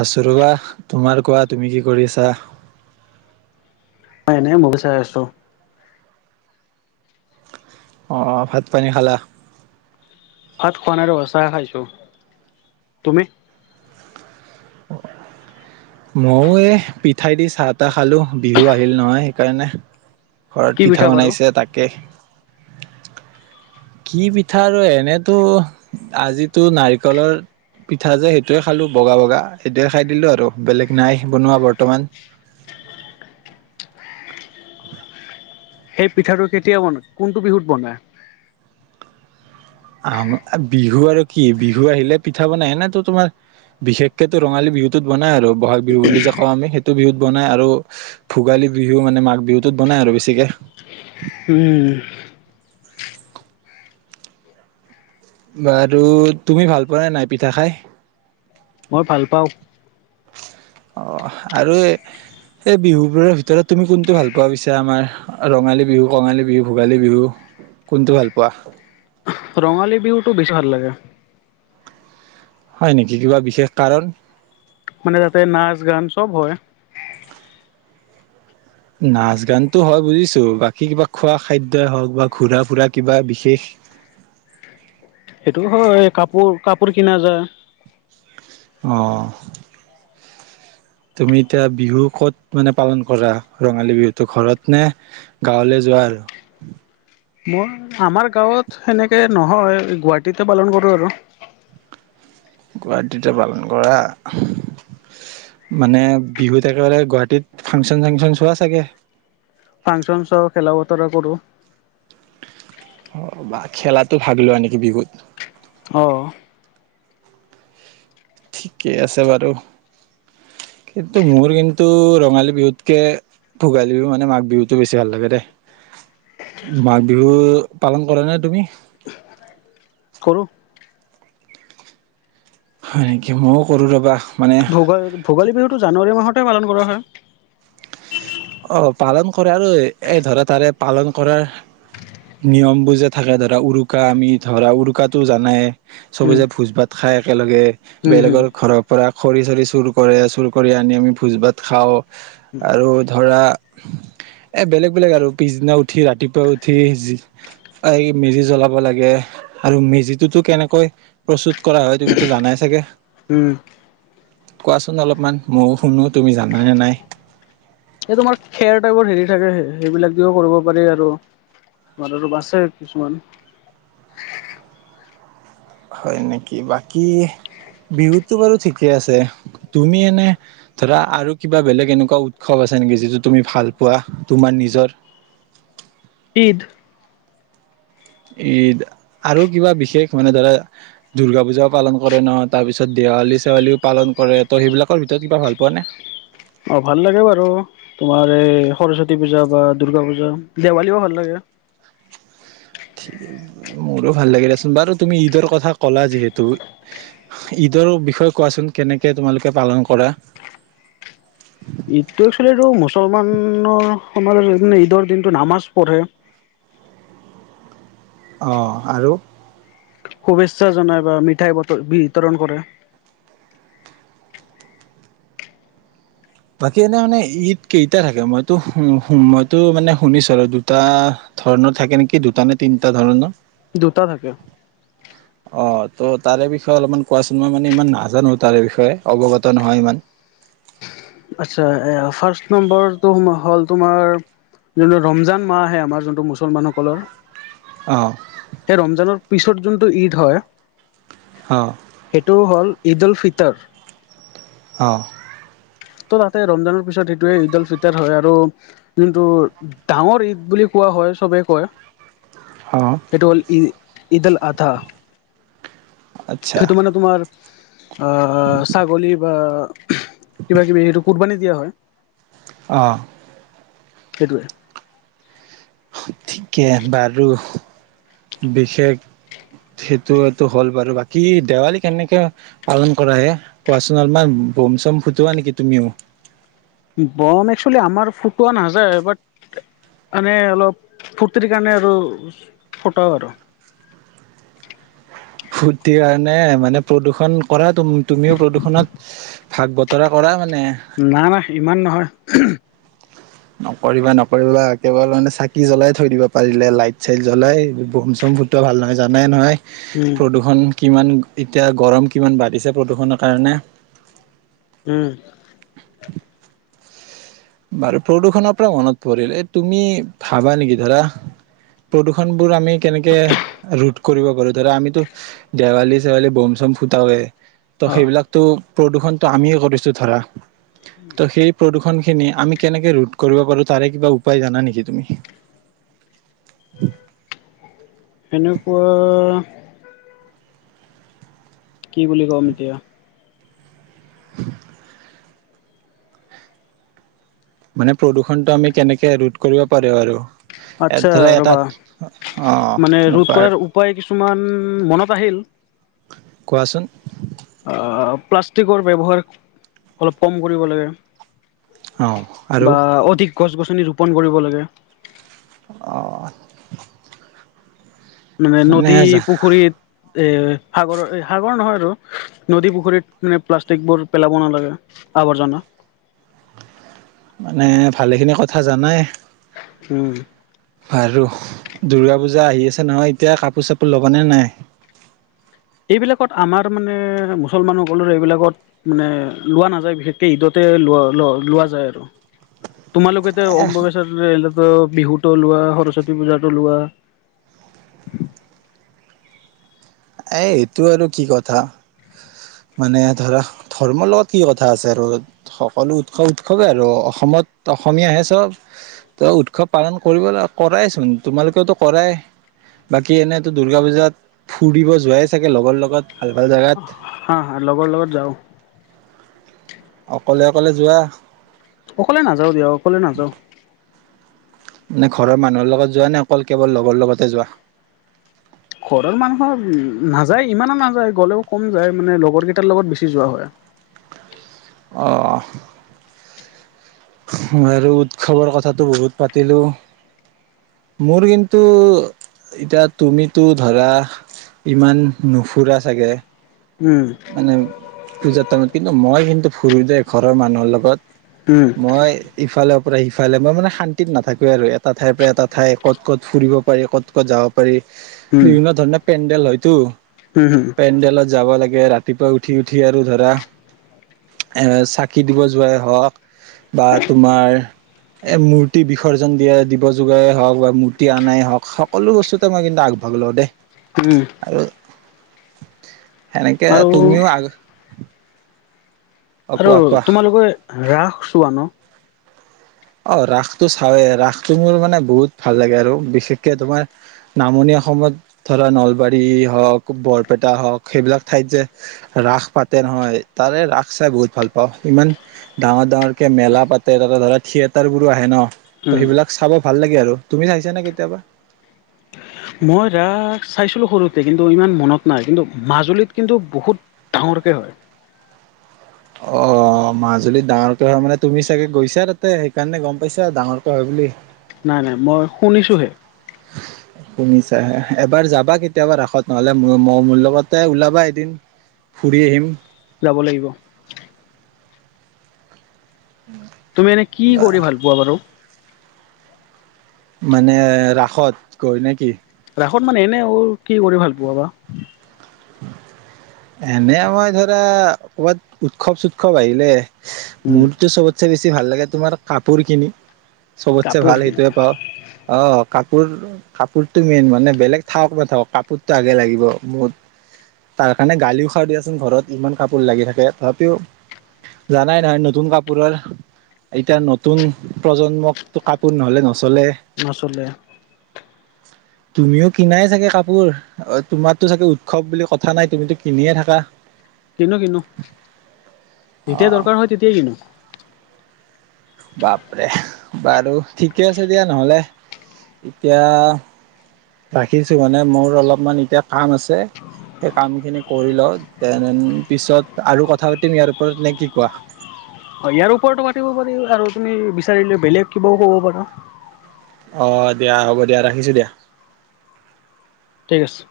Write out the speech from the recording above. আছোঁ ৰবা। তোমাৰ কোৱা তুমি কি কৰিছা? মই এনে মুভি চাই আছোঁ। অ'! ভাত পানী খালা? ভাত খোৱা নাই আৰু চাহ খাইছোঁ। তুমি? মইয়ো এ, পিঠাই দি চাহ তাহ খালোঁ। বিহু আহিল নহয় সেইকাৰণে। ঘৰত কি পিঠা বাৰু বনাইছে তাকে। কি পিঠা আৰু এনেতো আজিতো নাৰিকলৰ পিঠা যে, সেইটোয়ে খালোঁ। বগা, বগা সেইটোয়ে খায় দিলো আৰু। বেলেগ নাই বনোৱা বৰ্তমান। সেই পিঠাটো কেতিয়া বনাই? কোনটো বিহুত বনাই? অ'! বিহু আৰু কি, বিহু আহিলে, পিঠা বনাই ন'। সেইটো তোমাৰ বিশেষকে ৰঙালী বিহুটোত বনাই আৰু। বহাগ বিহু বুলি যে কওঁ আমি সে বিহুত বনাই আৰু ভোগালী বিহু মানে, মাঘ বিহুটোত বনাই আৰু বেছিকে। উম! বাৰু তুমি ভাল পোৱাই নাই পিঠা খায়? মই ভাল পাওঁ! অ'! আৰু এই বিহুবোৰৰ ভিতৰত তুমি কোনটো ভাল পোৱা পিছে আমাৰ ৰঙালী বিহু, কঙালী বিহু, ভোগালী বিহু কোনটো ভাল পোৱা? ৰঙালী বিহুটো বেছি ভাল লাগে! হয় নেকি? কিবা বিশেষ কাৰণ? মানে, তাতে নাচ- গান চব হয়। নাচ গানতো হয় বুজিছোঁ। বাকী কিবা খোৱা খাদ্যই হওঁক বা ঘুৰা ফুৰা কিবা বিশেষ? সেইটো হয়। কাপোৰ কাপোৰ কিনা যায়। অ'! তুমি এতিয়া বিহু ক'ত মানে, পালন কৰা। ৰঙালী বিহুটো ঘৰত নে গাঁৱলৈ যোৱা আৰু? মই আমাৰ গাঁৱত সেনেকে নহয়। গুৱাহাটীতে পালন কৰোঁ আৰু। গুৱাহাটীতে পালন কৰা! মানে, বিহুত একেবাৰে গুৱাহাটীত ফাংচন চাংচন চোৱা চাগে। ফাংচন শ্ব' খেলা বতৰা কৰোঁ। অ'! বা! খেলাটো ভাগ লোৱা নেকি বিহুত? অ'! ঠিকেই আছে বাৰু। কিন্তু, মোৰ কিন্তু, ৰঙালী বিহুতকে, ভোগালী বিহু মানে, মাঘ বিহুতো বেছি ভাল লাগে দেই। মাঘ বিহু পালন কৰা নে তুমি? কৰোঁ। হয় নেকি? মইয়ো কৰোঁ ৰ'বা। মানে ভোগালী, ভোগালী বিহুটো জানুৱাৰী মাহত পালন কৰা হয়। অহ, পালন কৰা আৰু এই ধৰা তাৰে পালন কৰাৰ নিয়মবোৰ যে থাকে ধৰা উৰুকা আমি ধৰা উৰুকাটো জানাই চব উম যে ভোজ ভাত খাই একেলগে উম উম বেলেগৰ ঘৰৰ পৰা খৰি চৰি চুৰ কৰে চুৰ কৰি আনি আমি ভোজ ভাত খাও। উম, এ বেলেগ-বেলেগ আৰু পিছদিনা উঠি ৰাতিপুৱা উঠি যি এই মেজি জ্বলাব লাগে আৰু মেজিটোতো কেনেকৈ প্ৰস্তুত কৰা হয় তুমিতো জানাই চাগে। উম কোৱাচোন অলপমান ময়ো শুনো তুমি জানা নে নাই। এই তোমাৰ খেৰ টাইপৰ হেৰি থাকে সেইবিলাক দিও কৰব পাৰি আৰু তোমাৰ আৰু বাছে কিছুমান। হয় নেকি বাকী বিহুতটো বাৰু ঠিকে আছে তুমি এনে ধৰা আৰু কিবা বেলেগ এনেকুৱা উৎসৱ আছে নেকি যিটো তুমি ভাল পোৱা তোমাৰ নিজৰ? ঈদ। ইদ আৰু কিবা বিশেষ মানে ধৰা দুৰ্গা পূজাও পালন কৰে ন' তাৰ পিছত দেৱালী চেৱালীও পালন কৰে ত' সেইবিলাকৰ ভিতৰত কিবা ভাল পোৱা নে? অহ, ভাল লাগে বাৰু তোমাৰ এই সৰস্বতী পূজা বা দূৰ্গা পূজা দেৱালীও ভাল লাগে। ঠিক আছে [unintelligible] মোৰো ভাল লাগে দিয়াচোন বাৰু তুমি ঈদৰ কথা কলা যিহেতু ঈদৰ বিষয়ে কোৱাচোন কেনেকে তোমালোকে পালন কৰা। ঈদটো একচুলি এইটো মুছলমানৰ [unintelligible] ঈদৰ দিনটো নামাজ পঢ়ে। অহ, আৰু শুভেচ্ছা জনাই বা মিঠাই বতৰ বিতৰণ কৰে। বাকী এনে মানে ঈদ কেইটা থাকে মইতো- -মইতো মানে শুনিছো আৰু দুটা ধৰণৰ থাকে নেকি দুটা নে তিনটা ধৰণৰ দুটা থাকে। অহ, ত' তাৰে বিষয়ে অলপমান কোৱাচোন মই মানে ইমান নাজানো তাৰে বিষয়ে অৱগত নহয় ইমান। আচ্ছা এ ফাৰ্ষ্ট নম্বৰটো হ'ল তোমাৰ যোনটো ৰমজান মাহ আহে আমাৰ যোনটো মুছলমানসকলৰ। অহ, সেই ৰমজানৰ পিছত যোনটো ঈদ হয়। অ সেইটো হ'ল ঈদুলফিতাৰ। অহ, ত' তাতে ৰমজানৰ পিছত সেইটোৱে ঈদুলফিতাৰ হয় আৰু যোনটো ডাঙৰ ঈদ বুলি কোৱা হয় চবেই কয় অ সেইটো হ'ল ই ঈদ উলআদহা। আচ্ছা সেইটো মানে তোমাৰ অহ, ছাগলী বা কিবা কিবি এইটো কুৰ্বানি দিয়া হয়। অহ, সেইটোৱে। [unintelligible] কে বাৰু। বিশেষ সেটোৱেতো হ'ল বাৰু বাকী দেৱালী কেনেকে পালন কৰা হে কোৱাচোন অলপমান বম চম ফুটোৱা নেকি তুমিও? বম একচুৱেলি আমাৰ ফটোৱা নাযায় বট এনে অলপ ফুৰ্তিৰ কাৰণে আৰু ফুটাও আৰু। ফূৰ্তি কাৰণে মানে প্ৰদূষণ কৰাত তুম -তুমিও প্ৰদূষণত ভাগ বতৰা কৰা মানে। না- না ইমান নহয় [unintelligible] নকৰিবা নকৰিবা, কেৱল মানে চাকি জ্বলাই থৈ দিব পাৰিলে লাইট চাইট জ্বলাই বোম চোম ফুটোৱা ভাল নহয় জানাই নহয়। উম প্ৰদূষণ কিমান, এতিয়া গৰম কিমান বাঢ়িছে প্ৰদূষণৰ কাৰণে। উম বাৰু প্ৰদূষণৰ পৰা মনত পৰিল এই তুমি ভাবা নেকি ধৰা, প্ৰদূৰণ বোৰ আমি কেনেকে ৰোধ কৰিব কৰো ধৰা আমিতো, দেৱালী চেৱালি বোম চোম ফুটাৱে। ত অ সেইবিলাকতো প্ৰদূষণটো আমিয়ে কৰিছো ধৰা। ত সেই প্ৰদূষ খিনি আমি কেনেকে ৰোধ কৰিব পাৰো তাৰে কিবা উপায় জানা নেকি তুমি? এনেকুৱা কি বুলি কম এতিয়া। মানে প্ৰদূষণটো আমি কেনেকে ৰোধ কৰিব পাৰো আৰু। আচ্ছা ধৰা এটা ৰবা, অ মানে ৰোধ এনেকুৱা আৰু কৰাৰ উপায় কিছুমান মনত আহিল। কোৱাচোন? প্লাষ্টিকৰ ব্যৱহাৰ অলপ কম কৰিব লাগে অ আৰু বা অধিক গছ গছনি ৰোপণ কৰিব লাগে। অ। মানে নদী পুখুৰীত এ সাগৰৰ, সাগৰ নহয় আৰু নদী, পুখুৰীত মানে প্লাষ্টিকবোৰ পেলাব নালাগে, আৱৰ্জনা মানে ভালেখিনি কথা জানাই। উম। বাৰু দুৰ্গা পূজা আহি আছে নহয় এতিয়া কাপোৰ চাপোৰ ল'ব নে নাই? এইবিলাকত আমাৰ মানে মুছলমানসকলৰ এইবিলাকত মানে লোৱা নাযায় বিশেষকৈ ঈদতে লোৱা লোৱা যায় আৰু। তোমালোকেতে অমেশ্বৰ বিহুটো লোৱা, সৰস্বতী পূজাটো লোৱা এ সেইটো আৰু কি কথা, মানে ধৰা ধৰ্মৰ লগত কি কথা আছে আৰু সকলো উৎসৱ উৎসৱে আৰু অসমত অসমীয়াহে চব ত উৎসৱ পালন কৰিবলৈ কৰাইচোন তোমালোকেওতো কৰাই, বাকী এনেইতো দুৰ্গা পূজাত ফুৰিব যোৱাই চাগে লগৰ লগত। ভাল ভাল জেগাত হা হা লগৰ লগত যাও। অকলে অকলে যোৱা? অকলে নাযাও দিয়, অকলে নাযাও। নে ঘৰৰ মানুহৰ লগত যোৱা নে অকল কেৱল লগৰ লগতে যোৱা? ঘৰৰ মানুহৰ নাযায় ইমানো নাযায় গলেও কম যায় মানে লগৰ কেইটাৰ লগত বেছি যোৱা হয়। অঁ। আৰু উৎসৱৰ কথাটো বহুত পাতিলো মোৰ কিন্তু, এতিয়া তুমিতো ধৰা ইমান নুফুৰা চাগে উম মানে পূজাৰ টাইমত, কিন্তু মই কিন্তু ফুুৰোতে ঘৰৰ মানুহৰ লগত উম মই ইফালে পূ সিফালে মই মানে শান্তিত নাথাকোৱেই আৰু এটাঠৰ পৰা এটা ঠাই ক'ত ক'ত ফুৰিব পাৰি ক'ত ক'ত যাব পাৰি উম বিভিন্ন ধৰণে পেণ্ ল হয়তো, উম হম পেণ্ডেলত যাব লাগে। ৰাতিপুৱা উঠি-উঠি আৰু ধৰা এ চাকি দিব যোৱাই হওঁক বা তোমাৰ এ মূৰ্তি বিসৰ্জন দিয়া দিব যোগাই হওক বা মূৰ্তি আনাই হওক, সকলো বস্তুতে মই কিন্তু আগভাগ লওঁ দেই। উম। আৰু [inaudible] সেনেকে আৰু তুমিও আগ অ আৰু কোৱা কোৱা তোমালোকে ৰাস চোৱা ন। অ' ৰাসটো চাওৱে ৰাসটো মোৰ মানে বহুত ভাল লাগে আৰু বিশেষকে তোমাৰ নামনি অসমত ধৰা নলবাৰী হওক, বৰপেটা হওক, সেইবিলাক ঠাইত যে ৰাস পাতে নহয়। তাৰে ৰাস চাই বহুত ভাল পাওঁ ইমান ডাঙৰ-ডাঙৰকে মেলা পাতে তাতে ধৰা থিয়ে তাৰবোৰো আহে ন। ত উম সেইবিলাক চাব ভাল লাগে আৰু তুমি চাইছা নে কেতিয়াবা। মই ৰাস চাইছিলোঁ, সৰুতে কিন্তু ইমান মনত নাই কিন্তু মাজুলীত কিন্তু বহুত ডাঙৰকৈ হয়। অ' মাজুলীত ডাঙৰকে হয় মানে তুমি চাগে গৈছা তাতে সেইকাৰণে গম পাইছা ডাঙৰকে হয় বুলি। নাই-নাই মই শুনিছোহে। শুনিছাে এবাৰ যাবা কেতিয়াবা ৰাসত নহলে ম-ম, মোৰ লগতে ওলাবা এদিন ফুৰি আহিম। যাব লাগিব। তুমি এনে কি কৰি ভাল পোৱা বাৰু? মানে ৰাসত গৈ নেকি? এখত মানে এনে অ কি কৰি ভাল পোৱা বা? এনে মই ধৰা কৱাত উৎসৱ-চৎসৱ আহিলে মোৰটো চবতচে বেছি বেছি ভাল লাগে তোমাৰ কাপোৰ কিনি চবতছে কাপোৰ ভাল কিনে সেইটয়ে পাওঁ। অহ, কাপোৰ-কাপোৰটো মেইন মানে বেলেগ থাকক, -নাথাকক কাপোৰতটো আগে লাগিব মোক। তাৰ কাৰণে গালিও খাও দিয়াচোন ঘৰত ইমান কাপোৰ লাগি থাকে তথাপিও জানাই নহয় নতুন কাপোৰৰ এতিয়া নতুন প্ৰজন্মক কাপোৰ নহচলে। নচলে। তুমিও কিনাই চাগে কাপোৰ অ' তোমাতটো চাগে উৎসৱ বুলি কথা নাই তুমিতো কিনিয়ে থাকা। কিনো-কিনো যেতিয়া অ' দৰকাৰ হয় তেতিয়াই কিনো। বাপৰে বাৰু ঠিকে আছে দিয়া নহলে এতিয়া ৰাখিছো মানে মোৰ অলপমান এতিয়া কাম আছে সেই কাম খিনি কৰি লওঁ দেন পিছত আৰু কথা পাতিম ইয়াৰ ওপৰত নে কি কোৱা। ইয়াৰ ওপৰতো পাতিব পাৰি আৰু তুমি বিচাৰিলে বেলেগ কিবাও কব পাৰা। অহ দিয়া হ'ব দিয়া ৰাখিছো দিয়া। ঠিক আছে।